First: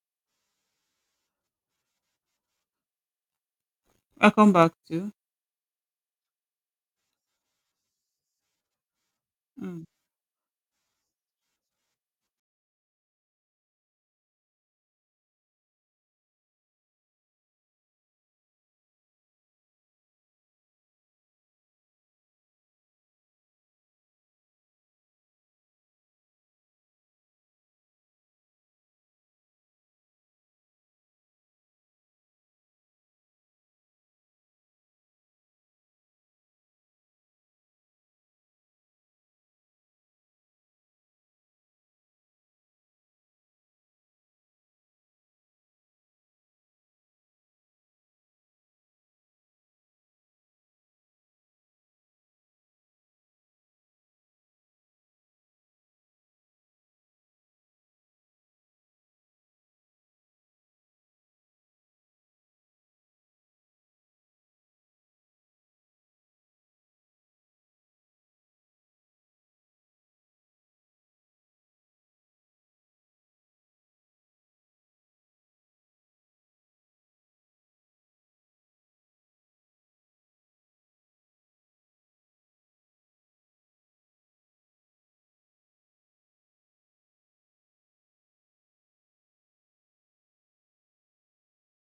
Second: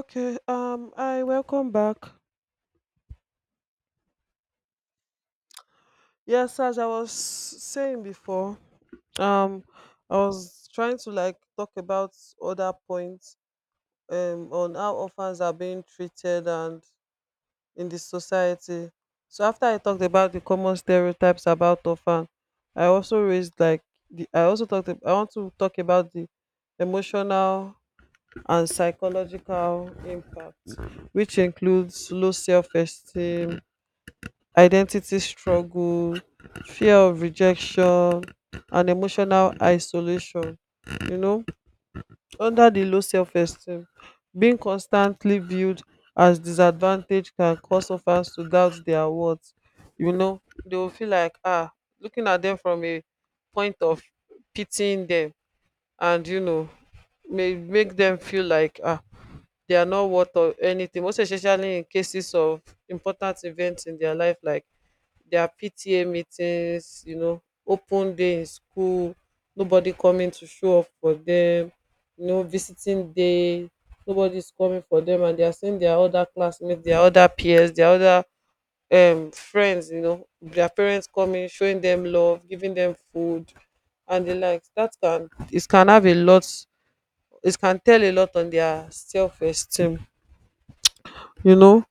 Okay, I welcome back. I come back to. Yes, as I was saying before, um, Mm, I was trying to like talk about other points on how orphans are being treated and in the society. So after I talked about the common stereotypes about orphan, I also raised like the I also talked ab- I want to talk about the emotional and psychological impact, which includes low self-esteem, identity struggle, fear of rejection, and emotional isolation. You know, under the low self esteem, being constantly viewed as disadvantaged can cause orphans to doubt their worth. You know, they will feel like, ah, looking at them from a point of pitying them and, you know, may make them feel like, ah, they are not worth of anything, most especially in cases of important events in their life, like their PTA meetings, you know, open day in school, nobody coming to show up for them, you know, visiting day, nobody's coming for them, and they are seeing their other classmates, their other peers, their other friends, you know, their parents coming, showing them love, giving them food and the likes. That can it can have a lot, it can tell a lot on their self esteem, you know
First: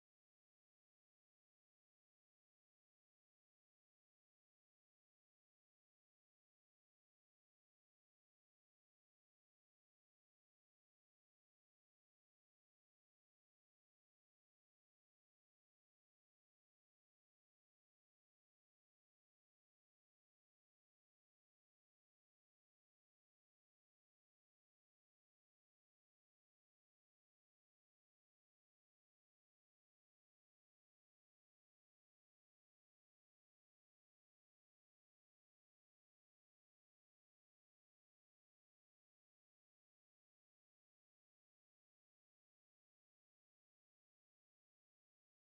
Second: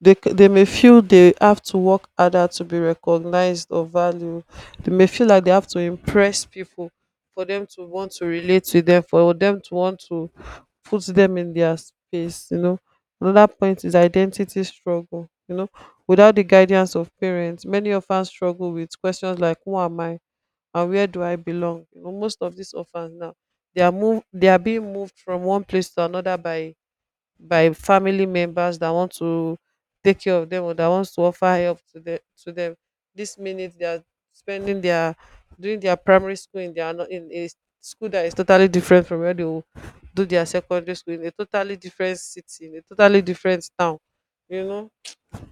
they may feel they have to work harder to be recognized or valued. They may feel like they have to impress people for them to want to relate to them, for them to want to put them in their space. You know, another point is identity struggle. You know, without the guidance of parents, many orphans struggle with questions like "Who am I?" and "Where do I belong?" You know, most of these orphans now they are being moved from one place to another by family members that want to take care of them or that wants to offer help to them to them this minute they are spending their doing their primary school in their no- in a school that is totally different from where they will do their secondary school in a totally different city in a totally different town, you know,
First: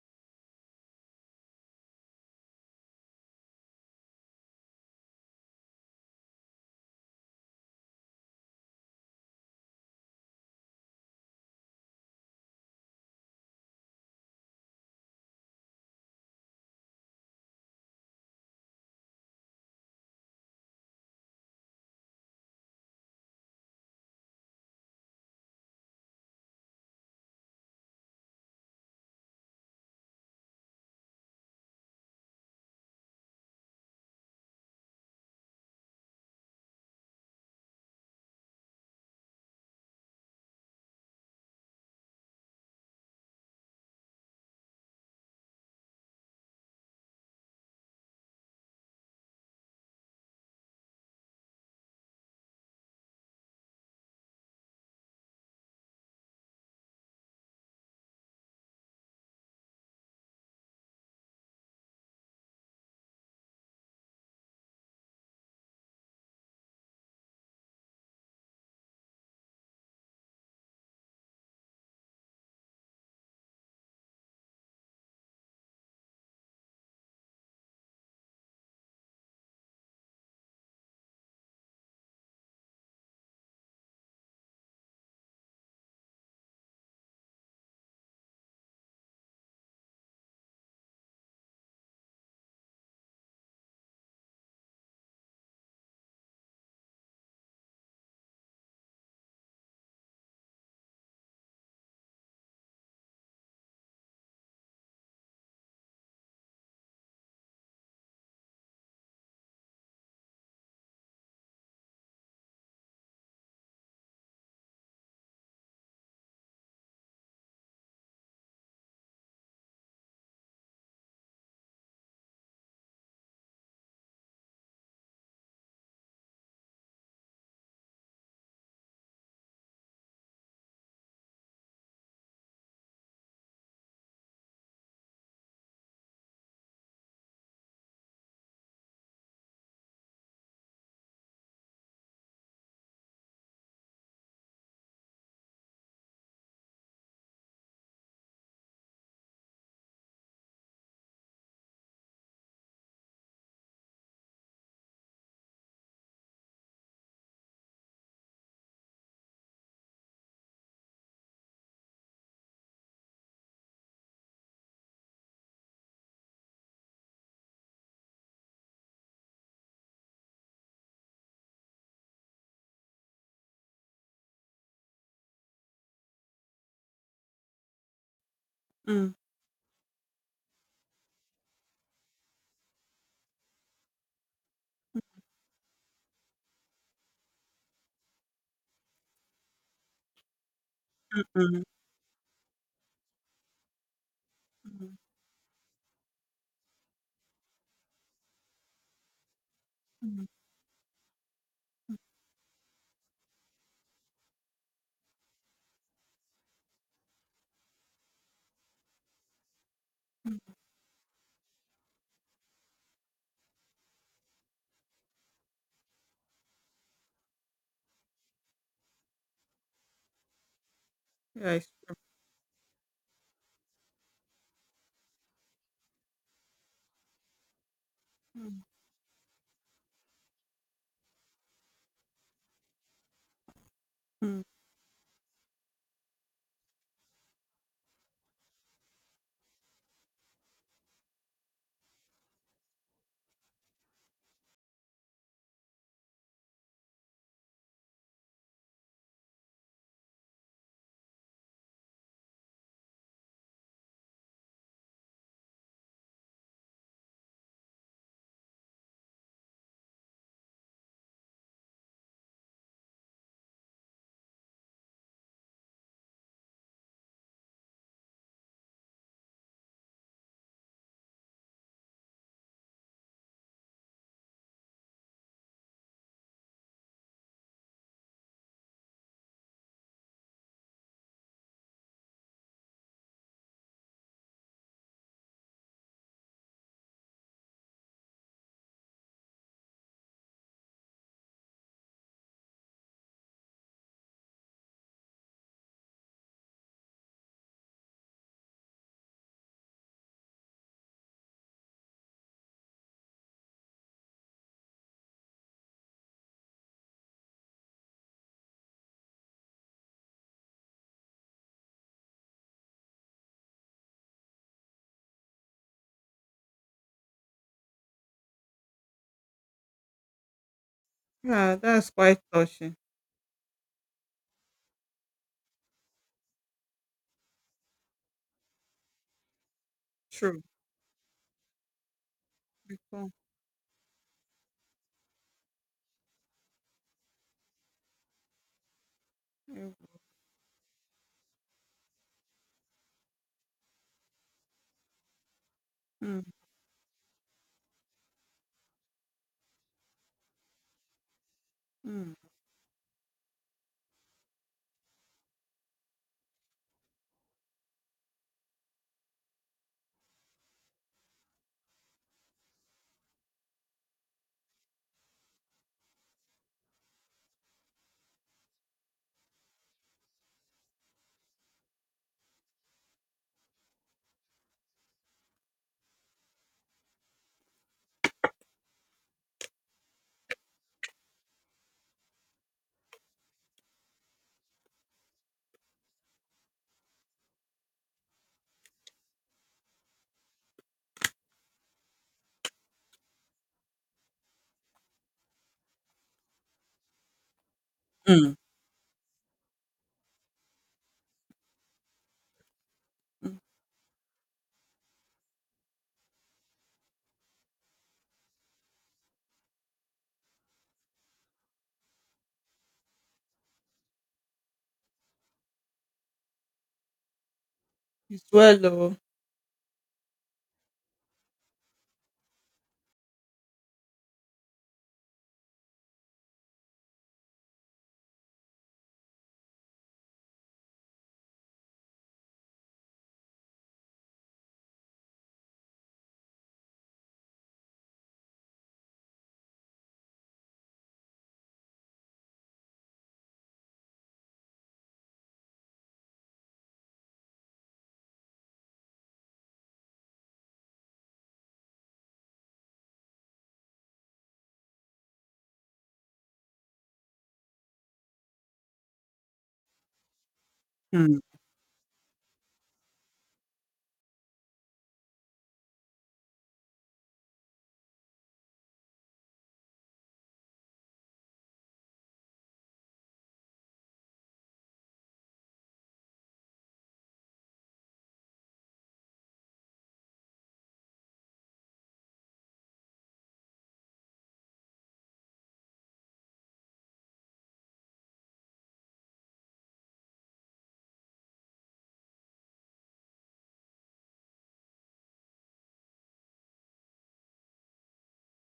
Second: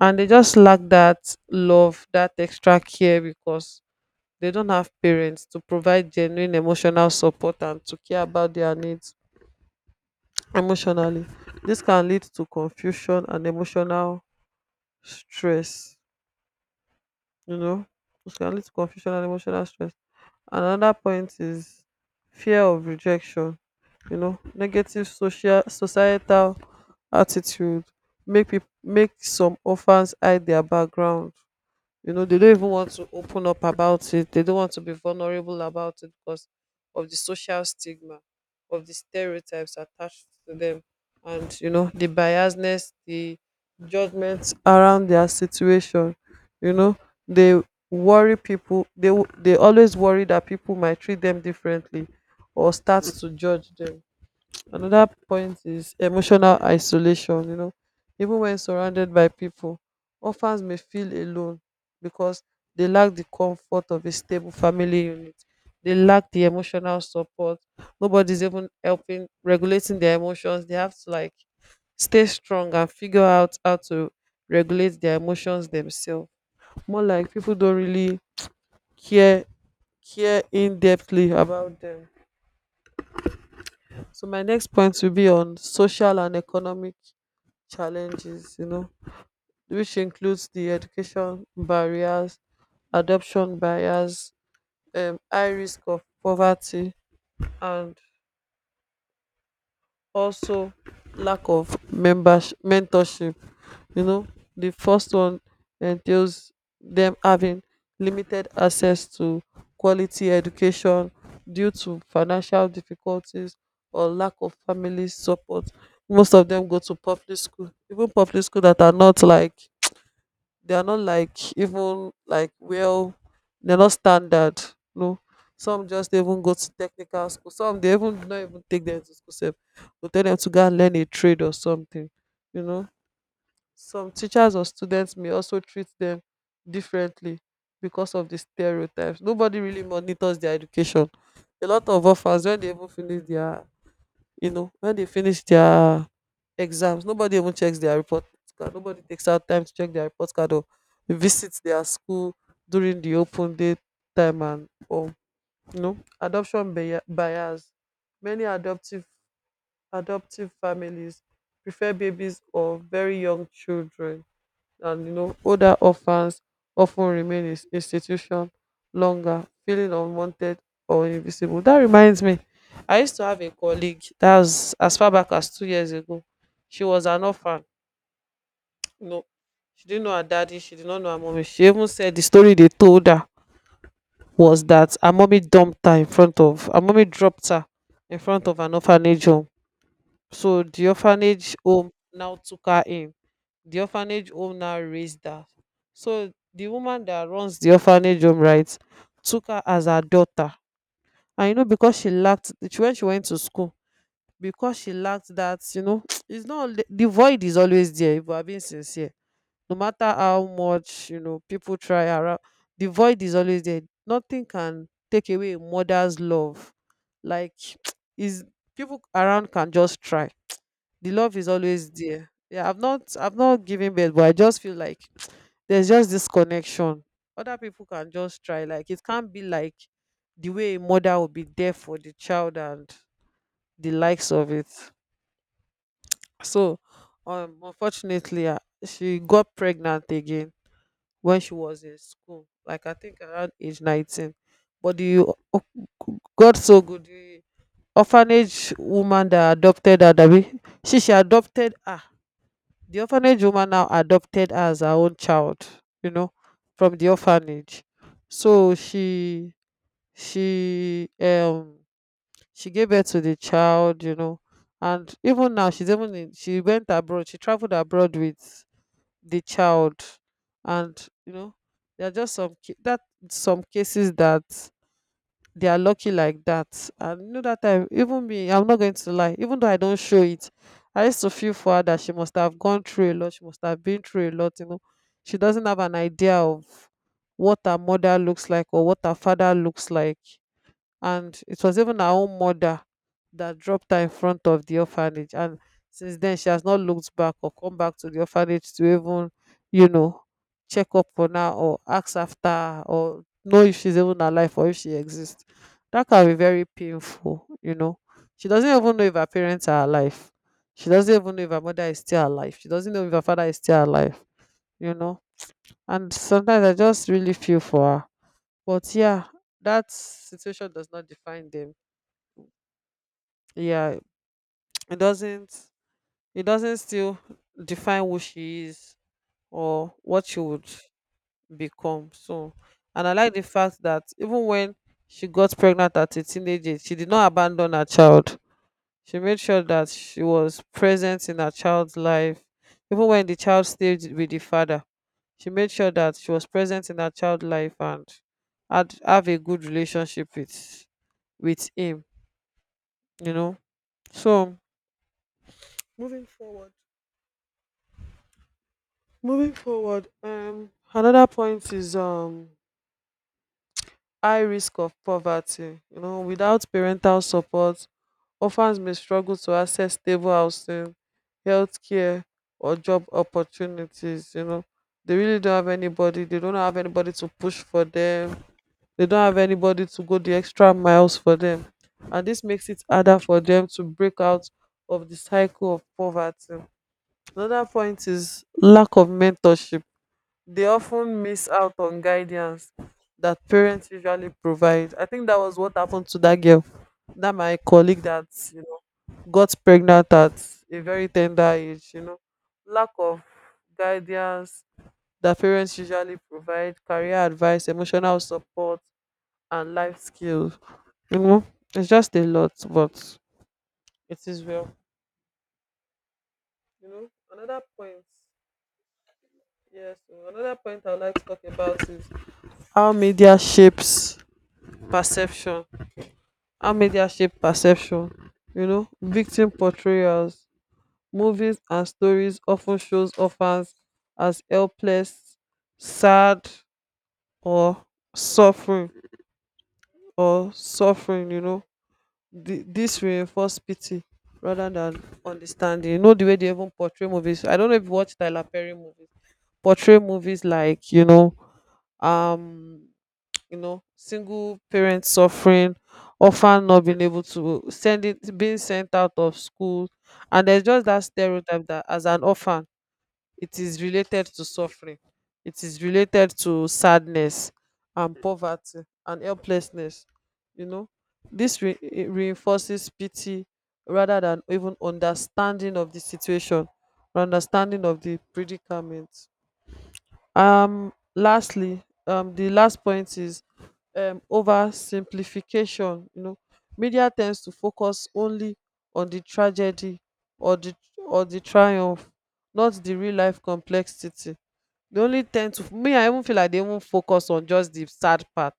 and they just lack that love, that extra care, because they don't have parents to provide genuine emotional support and to care about their needs emotionally. This can lead to confusion and emotional stress. You know, it can lead to confusion and emotional stress. Another point is fear of rejection. You know, negative social societal attitude make people make some orphans hide their background. You know they don't even want to open up about it, they don't want to be vulnerable about it because of the social stigma, of the stereotypes attached to them, and you know the biasness, the judgments around their situation. You know they worry people they w- they always worry that people might treat them differently or start to judge them. Another point is emotional isolation. You know, even when surrounded by people, orphans may feel alone because they lack the comfort of a stable family unit. They lack the emotional support. Nobody's even helping regulating their emotions. They have to like stay strong and figure out how to regulate their emotions themselves. More like people don't really care care in depthly about them. So my next point will be on social and economic challenges, you know, which includes the education barriers, adoption barriers, high risk of poverty, and also lack of members mentorship. You know, the first one entails them having limited access to quality education due to financial difficulties or lack of family support. Most of them go to public school, even public school that are not like, they are not like even like well, they're not standard, no, some just even go to technical school, some they even do not even take them to school sef, go tell them to go and learn a trade or something. You know, some teachers or students may also treat them differently because of the stereotypes. Nobody really monitors their education. A lot of offers when they even finish their, you know, when they finish their exams, nobody even checks their report card. Nobody takes out time to check their report card or visit their school during the open day time. And or, you know, bias. Many adoptive families prefer babies or very young children, and you know older orphans often remain in institution longer, feeling unwanted or invisible. That reminds me, I used to have a colleague that was as far back as 2 years ago. She was an orphan. You mm, know, she didn't know her daddy, she did not know her mommy. She even said the story they told her was that her mommy dropped her in front of an orphanage home. So the orphanage mm, home now took her in, the orphanage home now mm, raised her. So the woman that runs the orphanage home, right, took her as her mm. daughter. And you know, because when she went to school, because she lacked that, you know, it's not only- the void is always there, if we're being sincere. No matter how much, you know, people try around, the void is always there. Nothing can take away a mother's love. Like, is, people around can just try, the love is Yes. always there. Yeah, I've not given birth, but I just feel like there's just this connection. Other people can just Mm, try, like it can't be like the way a mother will be there for the child and the likes mm. of it. So unfortunately she got pregnant again when she was in school, like I think around age 19. But god so good, the orphanage woman that adopted her Dabi, she adopted her, the orphanage woman now adopted her as her own child, you know, from the orphanage. So she um she gave birth to the child, you know. And even now, she went abroad, she traveled abroad with the child. And you know, there are just some ca- that some cases that they are lucky like that. And you know, that time even me, I'm not going to lie, even though I don't show it, I used to feel for her, that she must have gone through a lot, she must have been through a lot, you know. She doesn't have an idea of what her mother looks like or what her father looks like. And it was even her own mother that dropped her in front of the orphanage, and since then she has not looked back or come back to the orphanage to even, you know, check up on her or ask after her or know if she's even alive or if she exists. That can be very painful, you know. She doesn't even know if her parents are alive. She doesn't even know if her mother is still alive, she doesn't know if her father is still alive, you know. And sometimes I just really feel for her. But yeah, that situation does not define Yeah, them. that's quite touching. Yeah, it doesn't, it doesn't still define who she is or what she True. would become. So, and Because, I like the fact that even when she got pregnant at a teenage age, she did not abandon her child. She made sure yeah, that she was present in her child's life, even when the child stayed with the father. She made sure that mm, she was present in her child's life, and had have a good relationship with him, mm, you know. So, moving forward Moving forward, another point is high risk of poverty. You know, without parental support, orphans may struggle to access stable housing, healthcare, or job opportunities. You know, they really don't have anybody. They don't have anybody to push for them. They don't have anybody to go the extra miles for them, and this makes it harder for them to break out of the cycle of poverty. Another point is lack of mentorship. They often miss out on guidance that parents usually provide. I think that was what happened to that girl, that my colleague that, mm, you know, got pregnant at a very tender age. You know, lack of mm. guidance that parents usually provide, career advice, emotional support, and life skills. You know, it's just a lot, but it is well. You know, another point. It's well, though. Yes, so another point I'd like to talk about is how media shapes perception how media shape perception. You know, victim portrayals, movies and stories often shows orphans as helpless, sad, or suffering or suffering. You know, this reinforce pity rather than understanding. You know the way they even portray movies. I don't know if you watch Tyler Perry movies. Portray movies like um, you know, single parents suffering, often not being able to send it, being sent out of school. And there's just that Mm, stereotype that as an orphan, it is related to suffering, it is related to sadness and poverty and helplessness, you know. This re- it reinforces pity rather than even understanding of the situation, or understanding of the predicament. Lastly, the last point is oversimplification, you know. Media tends to focus only on the tragedy or the or the triumph, not the real life complexity. They only tend to me, I even feel like they even focus on just the sad part.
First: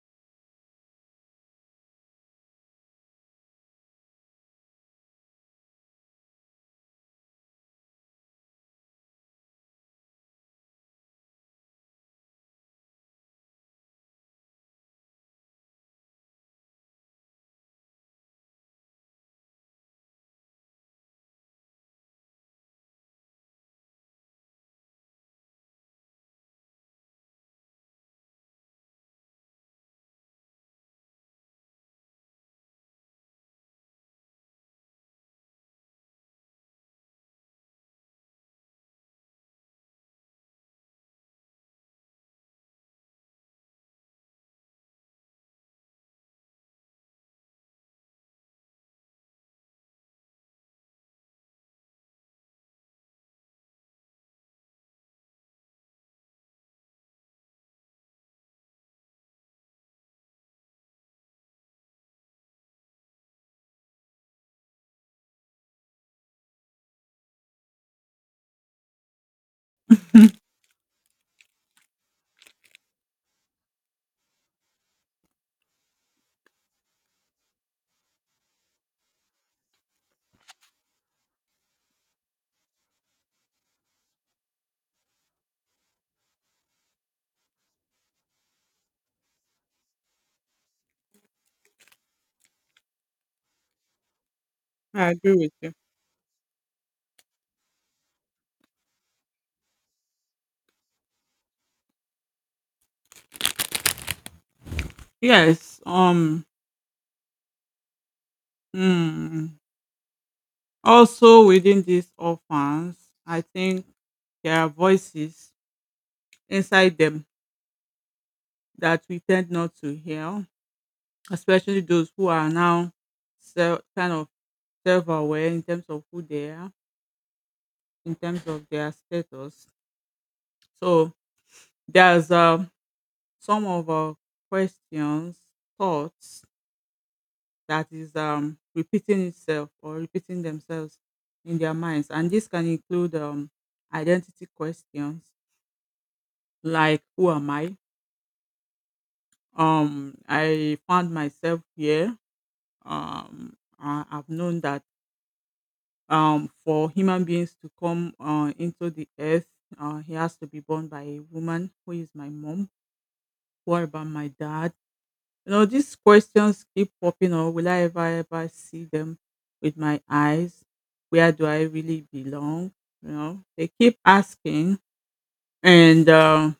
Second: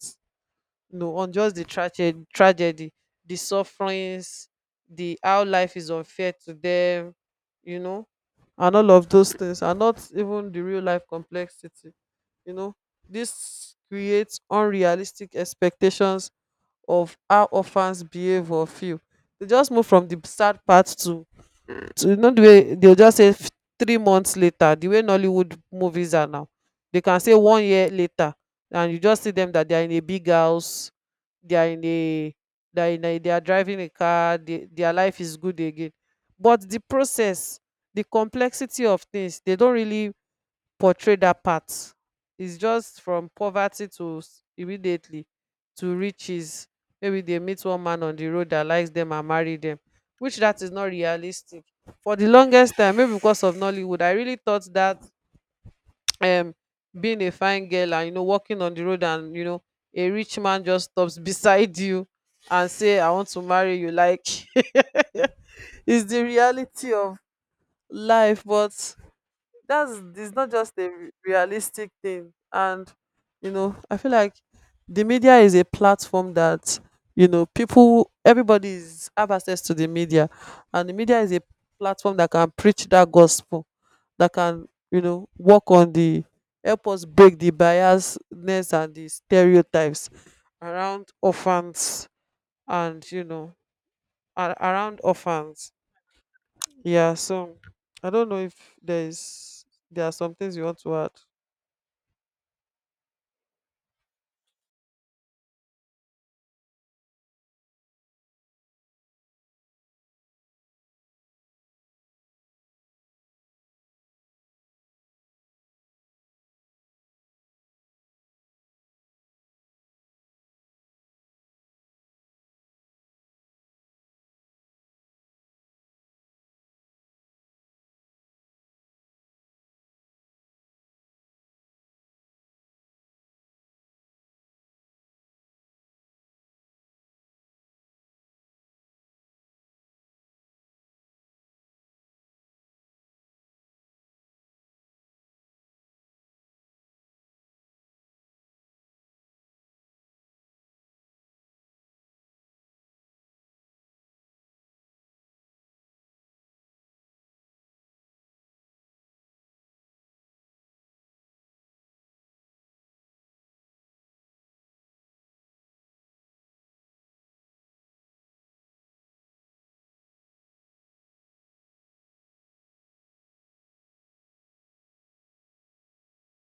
No, on just the tragedy, the sufferings, the how life is unfair to them, you know. And all of those things are not even the real life complexity, you know. This creates unrealistic expectations of how orphans behave or feel. They just move from the sad part to not the way they'll just say 3 months later. The way Nollywood movies are now, they can say one year later, and you just see them that they are in a big house, they are in a they are, in a, they are driving a car, they, their life is good again. But the process, the complexity of things, they don't really portray that part. It's just from poverty to immediately to riches. Maybe they meet one man on the road that likes them and marry them, which that is not realistic. For the longest time, maybe because of Nollywood, I really thought that um being a fine girl and, you know, walking on the road and, you know, a rich man just stops beside you and say I want to marry you, like is the reality of life. But that's, it's not just a realistic thing. And you know, I feel like the media is a platform that, you know, people, everybody is have access to the media. And the media is a platform that can preach that gospel, that can, you know, work on the, help us break the biasness and the stereotypes around orphans. And you know, around I agree with you. orphans. Yeah, so I don't know if there is there are some things you want to add. Yes. Mm. Also, within these orphans, I think there are voices inside them that we tend not to hear, especially those who are now kind of self-aware in terms of who they are in terms of their status. So there's some of our questions, thoughts that is repeating itself or repeating themselves in their minds, and this can include identity questions like who am I? I found myself here. I've known that for human beings to come into the earth, he has to be born by a woman who is my mom. What about my dad? These questions keep popping up. Will I ever ever see them with my eyes? Where do I really belong? They keep asking, and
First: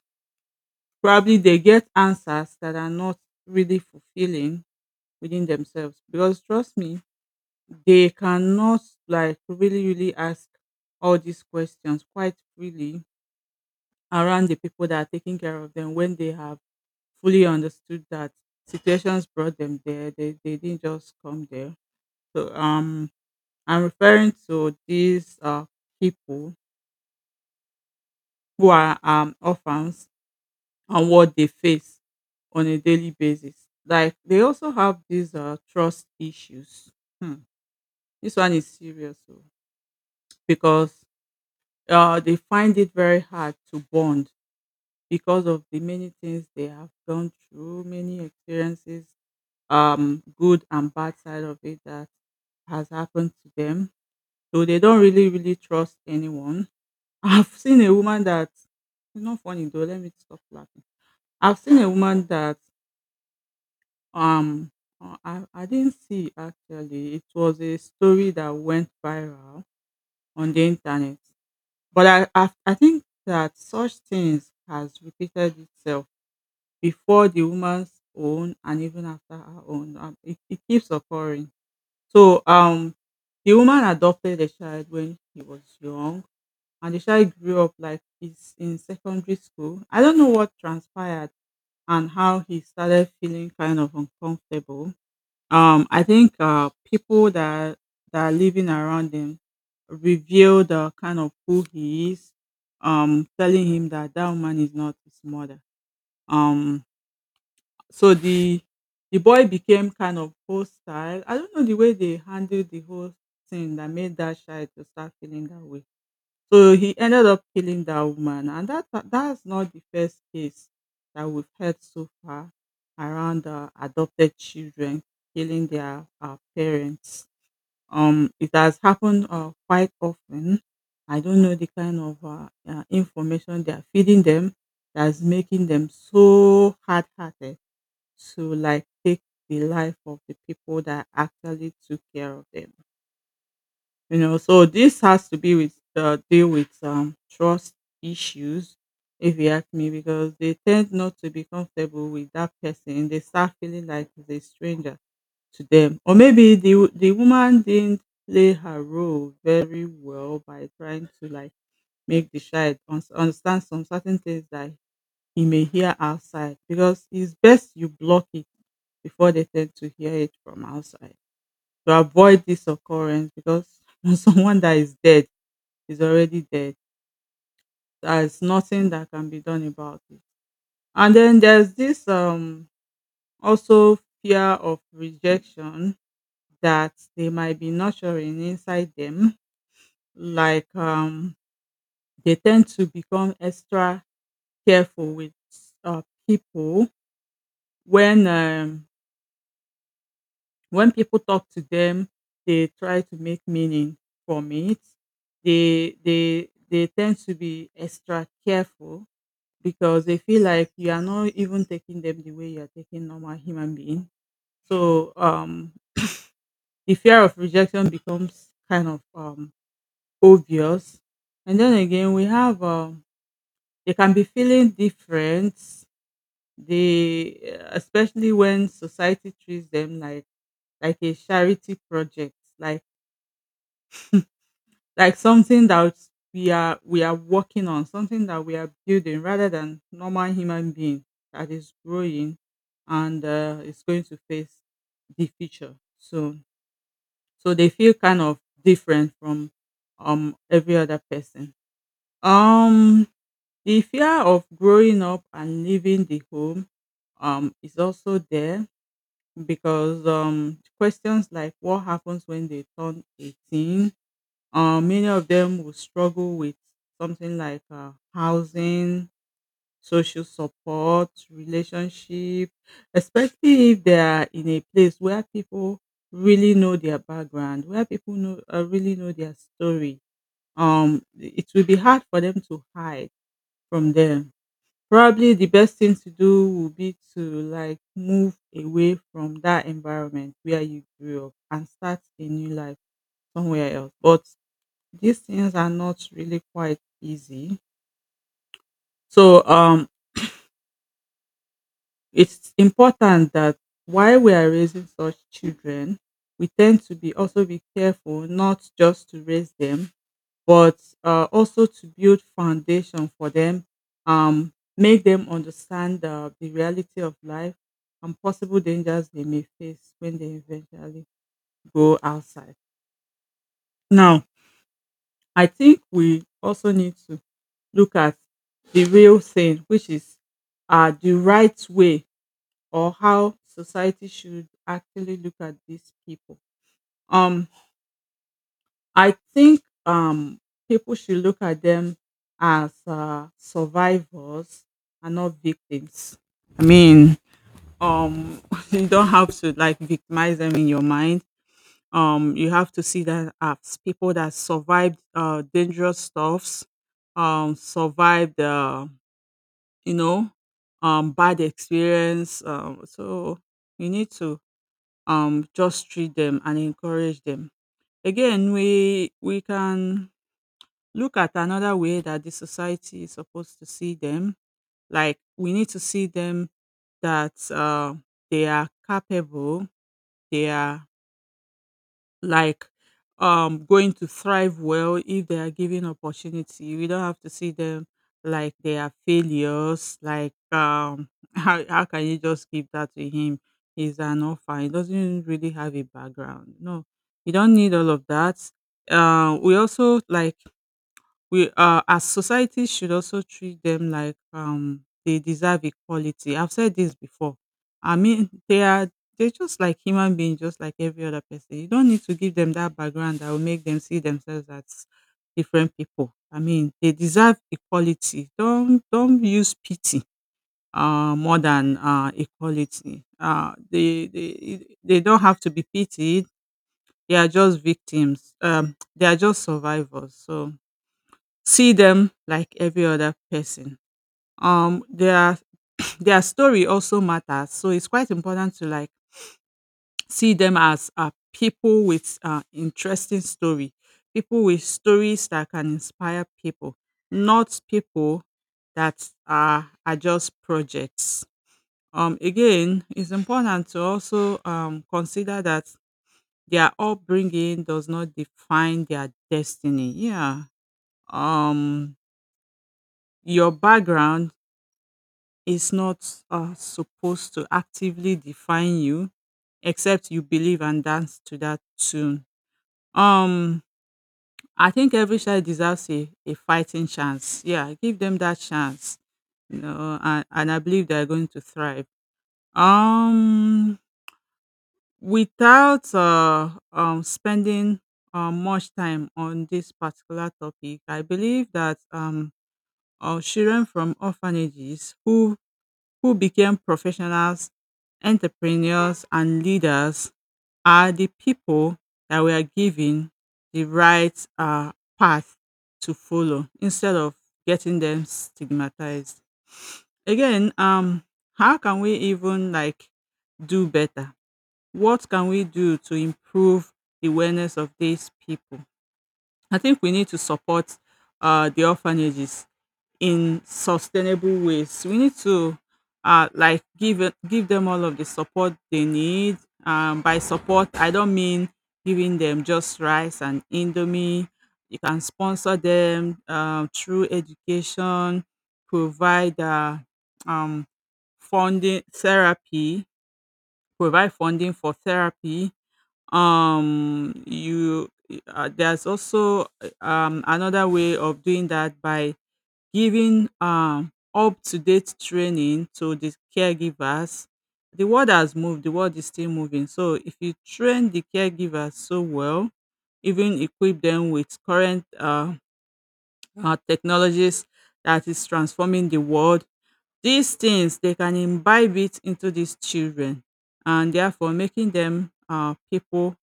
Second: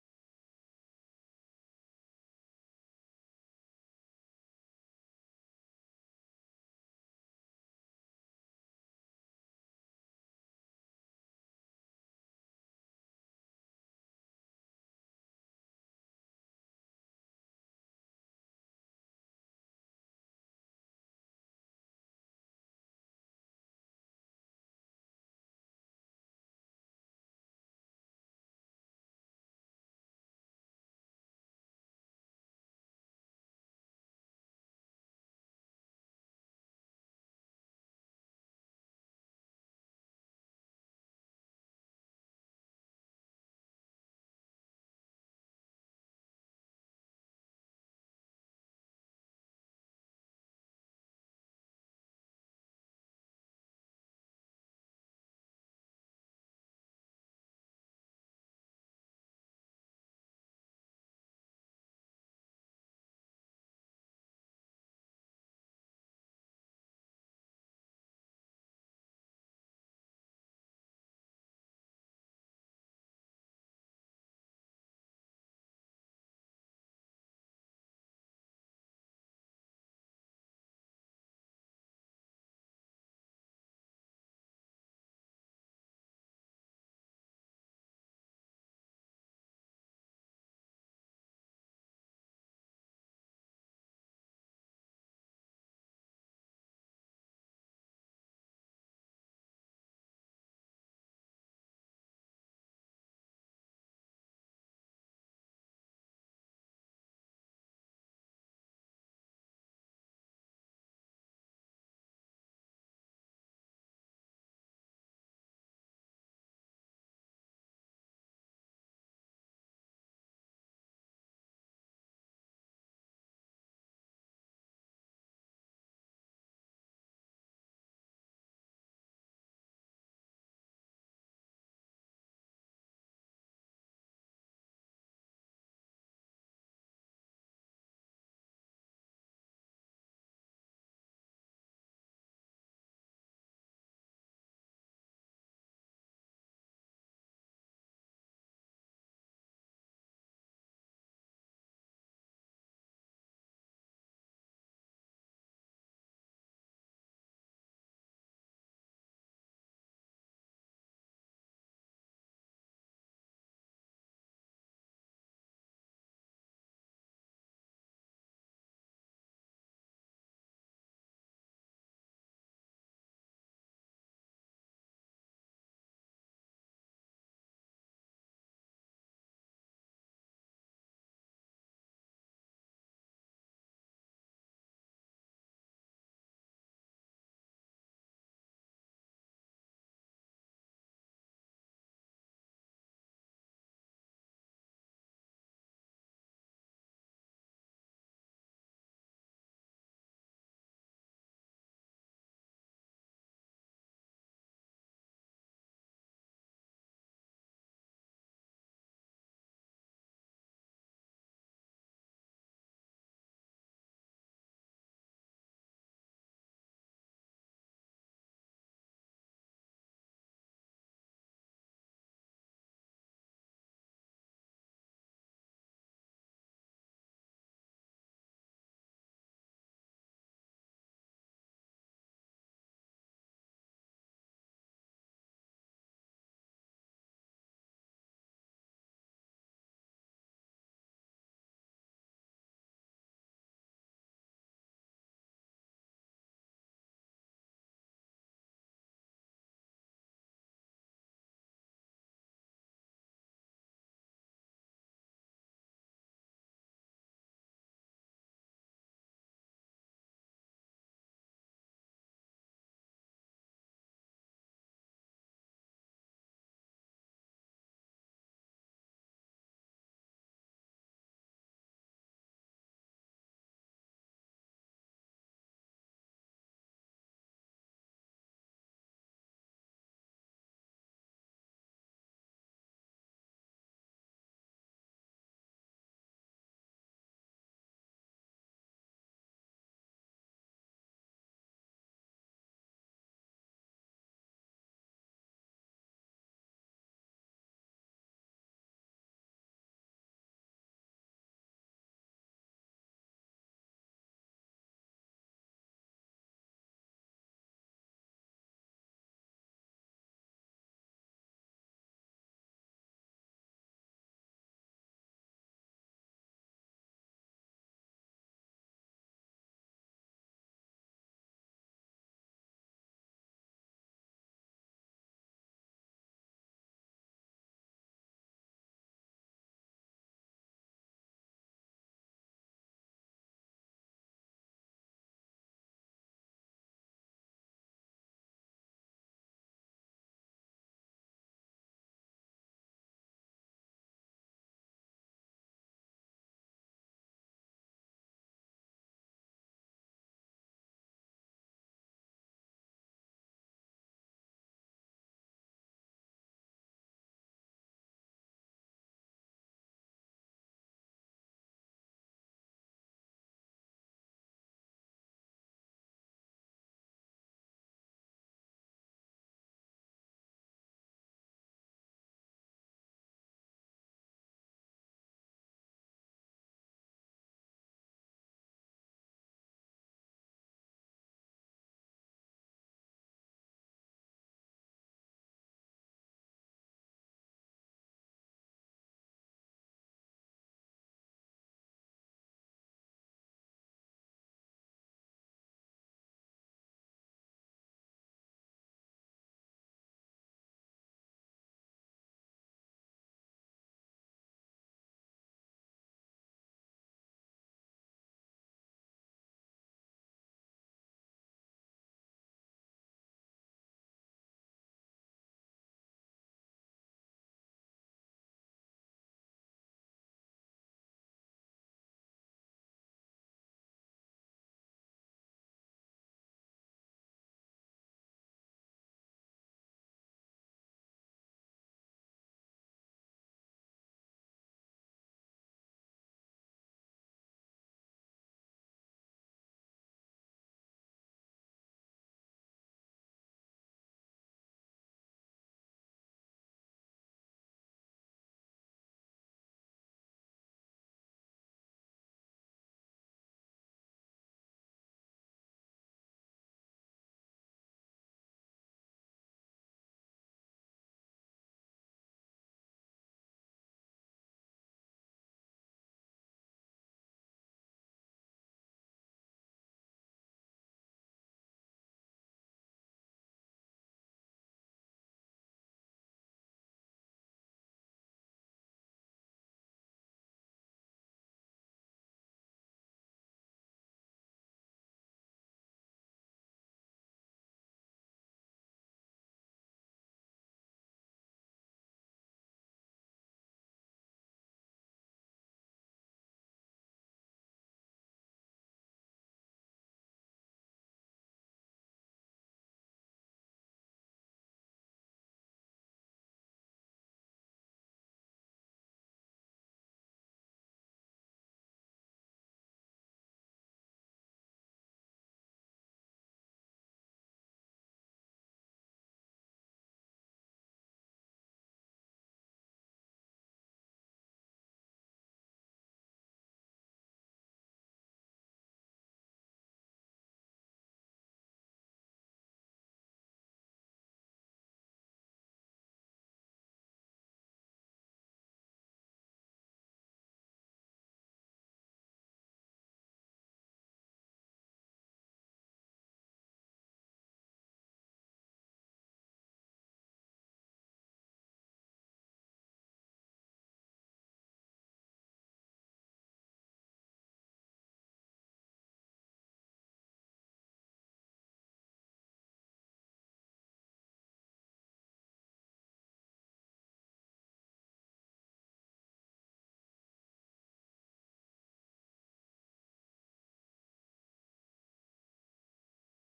probably they get answers that are not really fulfilling within themselves. Because trust me, they cannot like really, really ask all these questions quite freely around the people that are taking care of them when they have fully understood that situations brought them there. They didn't just come there. So I'm referring to these people who are orphans and what they face on a daily basis. Like they also have these trust issues. Hmm. This one is serious though because they find it very hard to bond because of the many things they have gone through, many experiences, good and bad side of it that has happened to them. So they don't really, really trust anyone. I've seen a woman that, it's not funny though, let me stop laughing. I've seen a woman that um I didn't see actually. It was a story that went viral on the internet. But I think that such things has repeated itself before the woman's own and even after her own. It keeps occurring. So the woman adopted a child when he was young and the child grew up like he's in secondary school. I don't know what transpired and how he started feeling kind of uncomfortable. I think people that are living around him reveal the kind of who he is, telling him that that woman is not his mother. Um, so the boy became kind of hostile. I don't know the way they handled the whole thing that made that child to start feeling that way, so he ended up killing that woman, and that's not the first case that we've heard so far around adopted children killing their parents. It has happened quite often. I don't know the kind of information they are feeding them that's making them so hard-hearted to like take the life of the people that actually took care of them. So this has to be with deal with trust issues, if you ask me, because they tend not to be comfortable with that person. They start feeling like it's a stranger to them, or maybe the woman didn't play her role very well by trying to like make the child understand some certain things that he may hear outside. Because it's best you block it before they tend to hear it from outside to avoid this occurrence because someone that is dead is already dead. There's nothing that can be done about it. And then there's this also fear of rejection that they might be nurturing inside them. Like they tend to become extra careful with uh, people when um When people talk to them, they try to make meaning from it. They tend to be extra careful because they feel like you are not even taking them the way you are taking normal human being. So the fear of rejection becomes kind of obvious. And then again, we have they can be feeling different. They, especially when society treats them like a charity project, like something that we are working on, something that we are building, rather than normal human being that is growing and is going to face the future soon. So they feel kind of different from every other person. Um, the fear of growing up and leaving the home is also there because questions like what happens when they turn 18, many of them will struggle with something like housing, social support, relationship, especially if they are in a place where people really know their background, where people know really know their story. It will be hard for them to hide from them. Probably the best thing to do will be to like move away from that environment where you grew up and start a new life somewhere else. But these things are not really quite easy. So it's important that while we are raising such children, we tend to be also be careful not just to raise them, but also to build foundation for them, make them understand the reality of life and possible dangers they may face when they eventually go outside. Now, I think we also need to look at the real thing, which is the right way or how society should actually look at these people. Um, I think people should look at them as survivors and not victims. I mean, um, you don't have to like victimize them in your mind. You have to see that as people that survived dangerous stuffs, survived you know, bad experience. So you need to just treat them and encourage them. Again, we can look at another way that the society is supposed to see them. Like we need to see them that they are capable, they are like going to thrive well if they are given opportunity. We don't have to see them like they are failures. Like how can you just give that to him? He's an orphan. He doesn't really have a background. No, you don't need all of that. We also like we as society should also treat them like they deserve equality. I've said this before. I mean, they're just like human beings, just like every other person. You don't need to give them that background that will make them see themselves as different people. I mean, they deserve equality. Don't use pity more than equality. They don't have to be pitied. They are just victims. They are just survivors, so see them like every other person. Their their story also matters, so it's quite important to like see them as people with interesting story, people with stories that can inspire people, not people that are just projects. Again, it's important to also consider that their upbringing does not define their destiny. Yeah. Um, your background is not supposed to actively define you except you believe and dance to that tune. Um, I think every child deserves a fighting chance. Yeah, give them that chance. And I believe they're going to thrive. Um, without spending much time on this particular topic, I believe that children from orphanages who became professionals, entrepreneurs, and leaders are the people that were given the right path to follow instead of getting them stigmatized. Again, how can we even like do better? What can we do to improve the awareness of these people? I think we need to support the orphanages in sustainable ways. We need to like give them all of the support they need. By support, I don't mean giving them just rice and indomie. You can sponsor them through education, provide um, funding therapy, provide funding for therapy. You there's also another way of doing that by giving up to date training to the caregivers. The world has moved, the world is still moving. So if you train the caregivers so well, even equip them with current technologies that is transforming the world, these things they can imbibe it into these children and therefore making them people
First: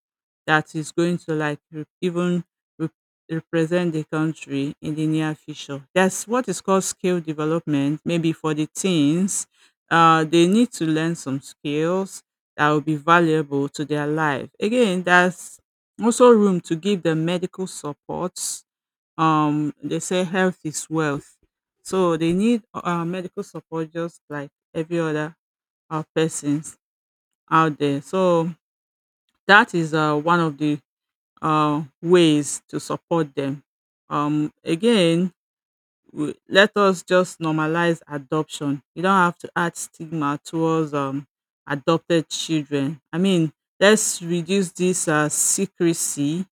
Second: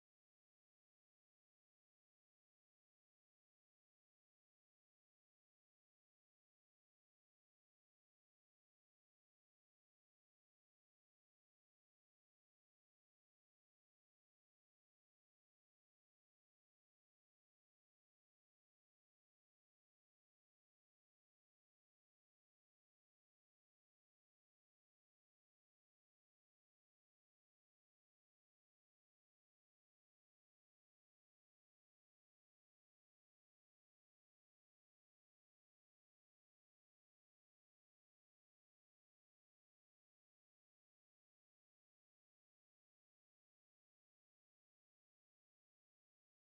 that is going to like re- represent the country in the near future. That's what is called skill development. Maybe for the teens, they need to learn some skills that will be valuable to their life. Again, there's also room to give them medical supports. They say health is wealth, so they need medical support just like every other persons out there. So that is one of the ways to support them. um again let us just normalize adoption. You don't have to add stigma towards adopted children. I mean, let's reduce this secrecy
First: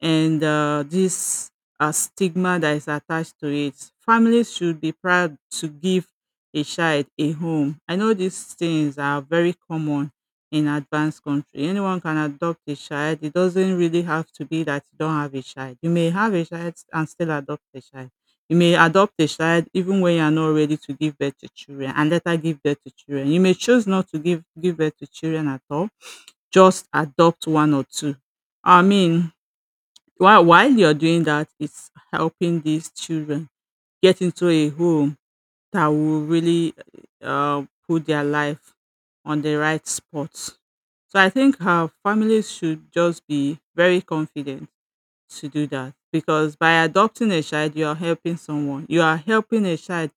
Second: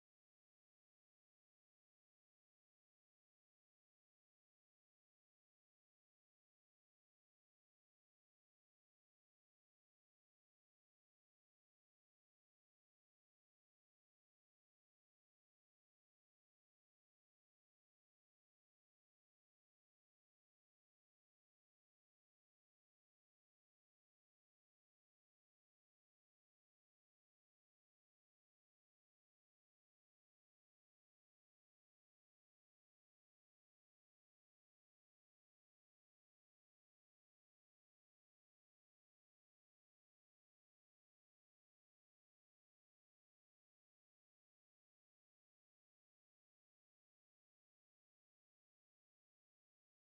and this stigma that is attached to it. Families should be proud to give a child a home. I know these things are very common in advanced country. Anyone can adopt a child. It doesn't really have to be that you don't have a child. You may have a child and still adopt a child. You may adopt a child even when you are not ready to give birth to children and later give birth to children. You may choose not to give birth to children at all, just adopt one or two. I mean, while you're doing that, it's helping these children get into a home that will really put their life on the right spot. So I think our families should just be very confident to do that, because by adopting a child, you are helping someone. You are helping a child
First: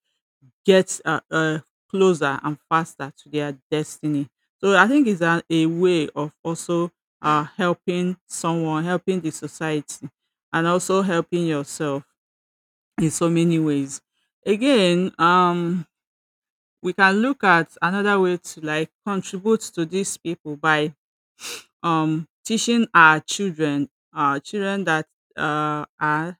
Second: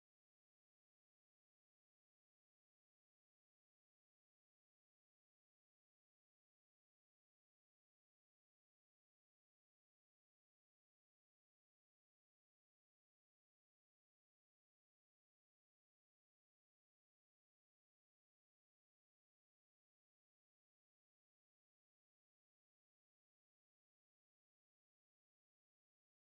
get closer and faster to their destiny. So I think it's a way of also helping someone, helping the society, and also helping yourself in so many ways. Again, we can look at another way to like contribute to these people by teaching our children that are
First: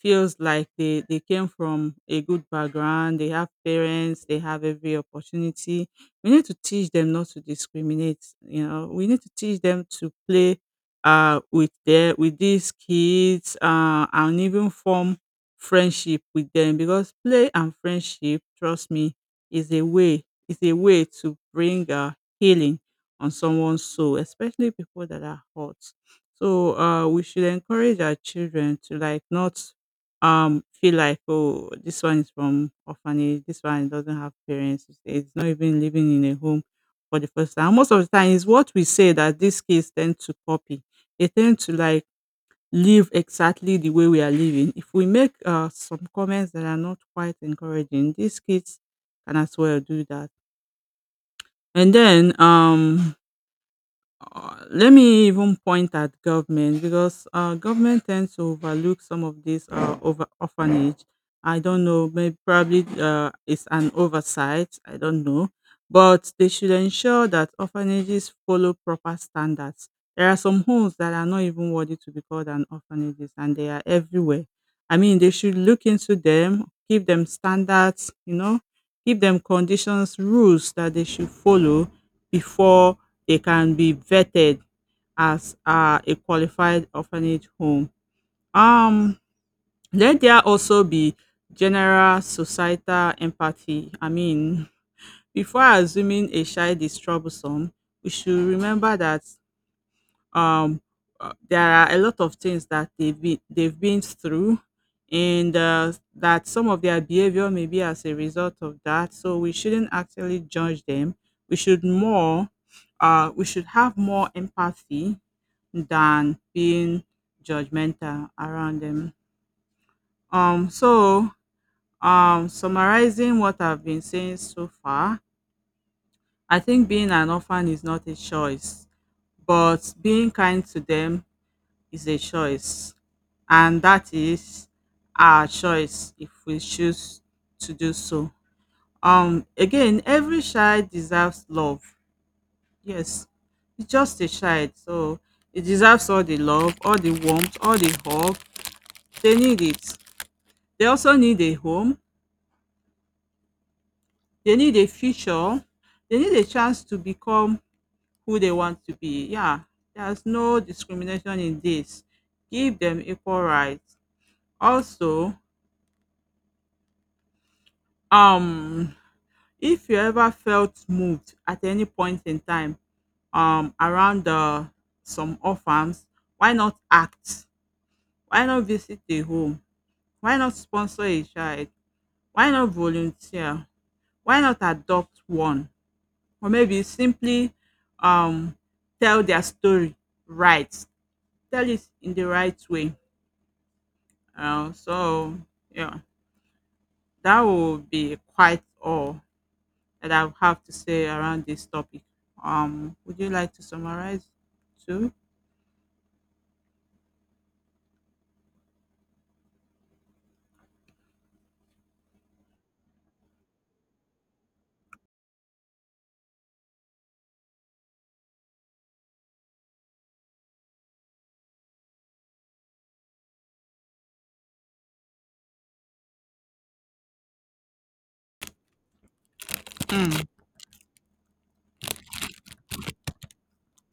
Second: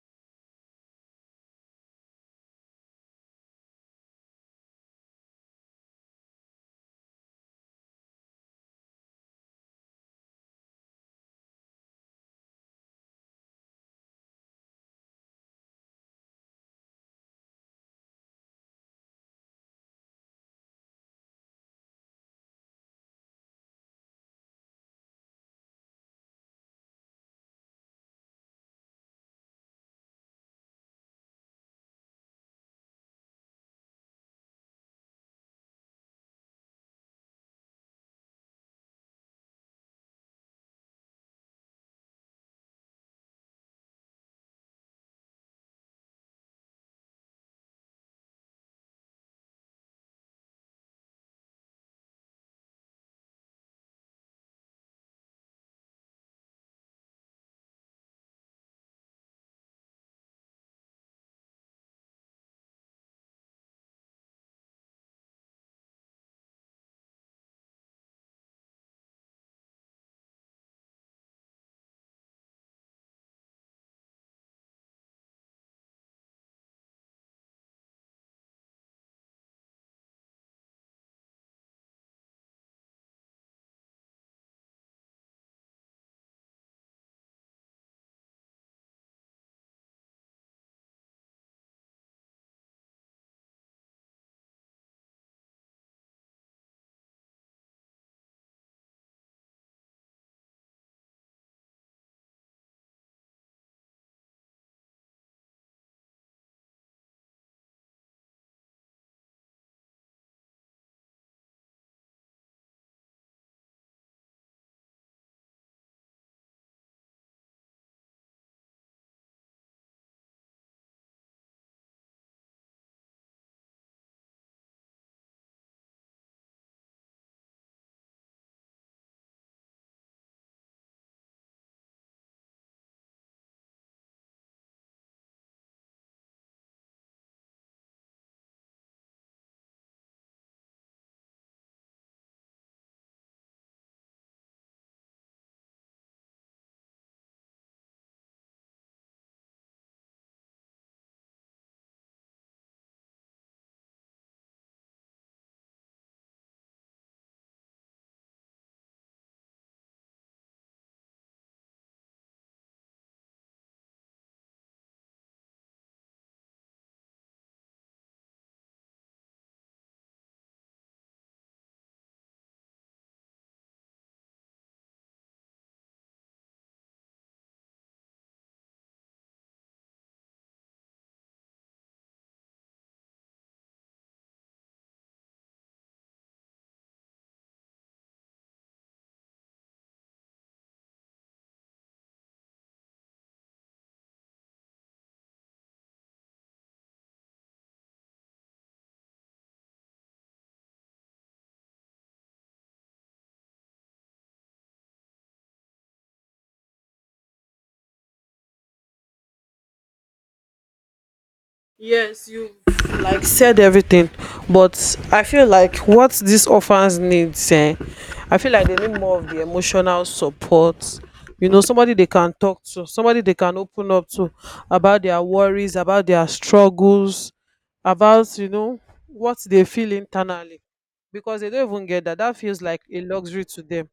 feels like they came from a good background, they have parents, they have every opportunity. We need to teach them not to discriminate, you know, we need to teach them to play with their with these kids, and even form friendship with them, because play and friendship, trust me, is a way is a way to bring healing on someone's soul, especially people that are hurt. So we should encourage our children to like not feel like, oh, this one is from orphanage, this one doesn't have parents, it's not even living in a home for the first time. Most of the time, it's what we say that these kids tend to copy. They tend to like live exactly the way we are living. If we make some comments that are not quite encouraging, these kids can as well do that. And then let me even point at government, because government tends to overlook some of these over orphanage. I don't know, maybe probably it's an oversight. I don't know, but they should ensure that orphanages follow proper standards. There are some homes that are not even worthy to be called an orphanages, and they are everywhere. I mean, they should look into them, give them standards, you know, give them conditions, rules that they should follow before they can be vetted as a qualified orphanage home. Um, Let there also be general societal empathy. I mean, before assuming a child is troublesome, we should remember that um there are a lot of things that they've been through, and that some of their behavior may be as a result of that, so we shouldn't actually judge them. we should more we should have more empathy than being judgmental around them. um so Summarizing what I've been saying so far, I think being an orphan is not a choice, but being kind to them is a choice, and that is our choice if we choose to do so. Again, every child deserves love. Yes, it's just a child, so it deserves all the love, all the warmth, all the hug. They need it. They also need a home. They need a future. They need a chance to become who they want to be. Yeah, there's no discrimination in this. Give them equal rights. Also, um, if you ever felt moved at any point in time around some orphans, why not act? Why not visit a home? Why not sponsor a child? Why not volunteer? Why not adopt one? Or maybe simply um, tell their story right. Tell it in the right way. So, yeah, that would be quite all that I have to say around this topic. Would you like to summarize too? Yes, you like said everything, but I feel like what these orphans need, eh, I feel like they need more of the emotional support. You know, somebody they can talk to, somebody they can open up to about their worries, about their struggles, about, you know, what they feel Hmm. internally, because they don't even get that. That feels like a luxury to them.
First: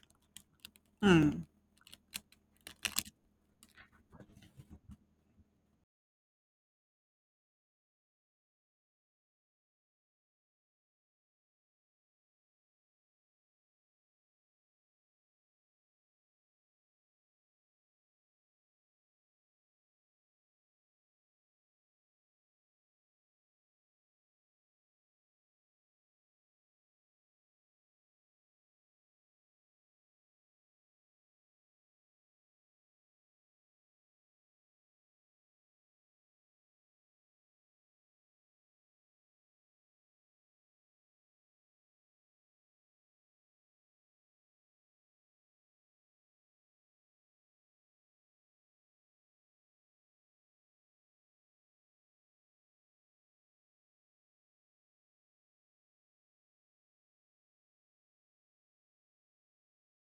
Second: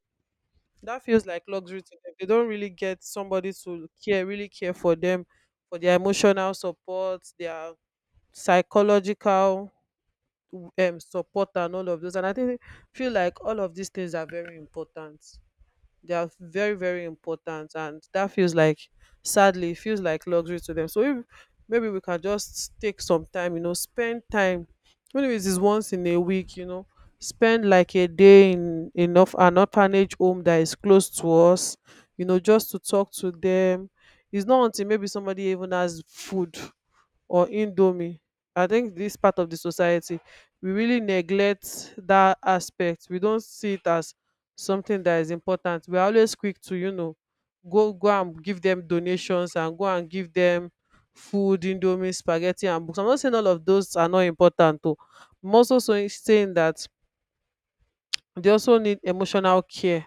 That feels like Hmm. luxury to them. They don't really get somebody to care, really care for them, for their emotional support, their psychological support and all of those. And I think feel like all of these things are very important. They are very, very important, and that feels like, sadly, it feels like luxury to them. So if maybe we can just take some time, you know, spend time, even if it is once in a week, you know, spend like a day in enough an orphanage home that is close to us, you know, just to talk to them. It's not until maybe somebody even has food or indomie. I think this part of the society, we really neglect that aspect. We don't see it as something that is important. We are always quick to, you know, go and give them donations, and go and give them food, indomie, spaghetti, and books. I'm not saying all of those are not important though. I'm also saying that they also need emotional care,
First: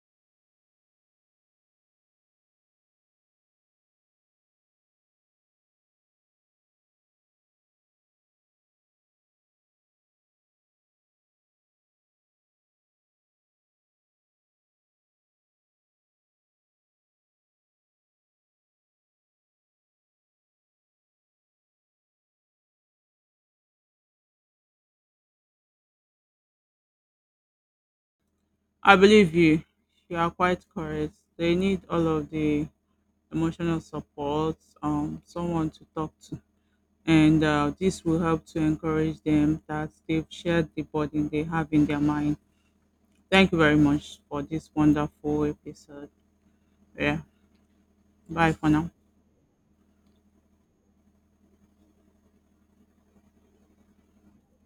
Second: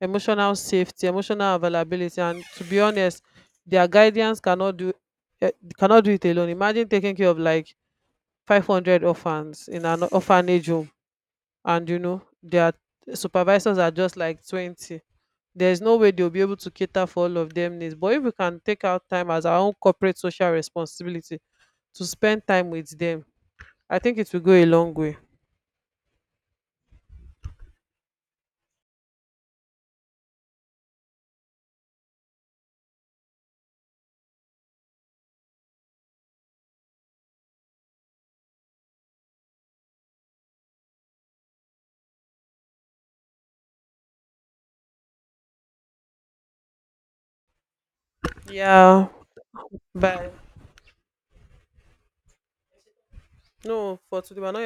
emotional safety, emotional availability. And to be honest, their guidance cannot do, eh, cannot do it alone. Imagine taking care of like 500 orphans in an orphanage home, and you know their supervisors are just like 20. There's no way they'll be able to cater for all of them needs. But if we can take out time as our own corporate social responsibility to spend time with them, I think it will go a long way. I believe you. You are quite correct. They need all of the emotional support, someone to talk to. And this will help to encourage them that they've shared the burden they have in their mind. Thank you very much for this wonderful episode. Yeah. Bye for now. Yeah, bye. No, for today we're not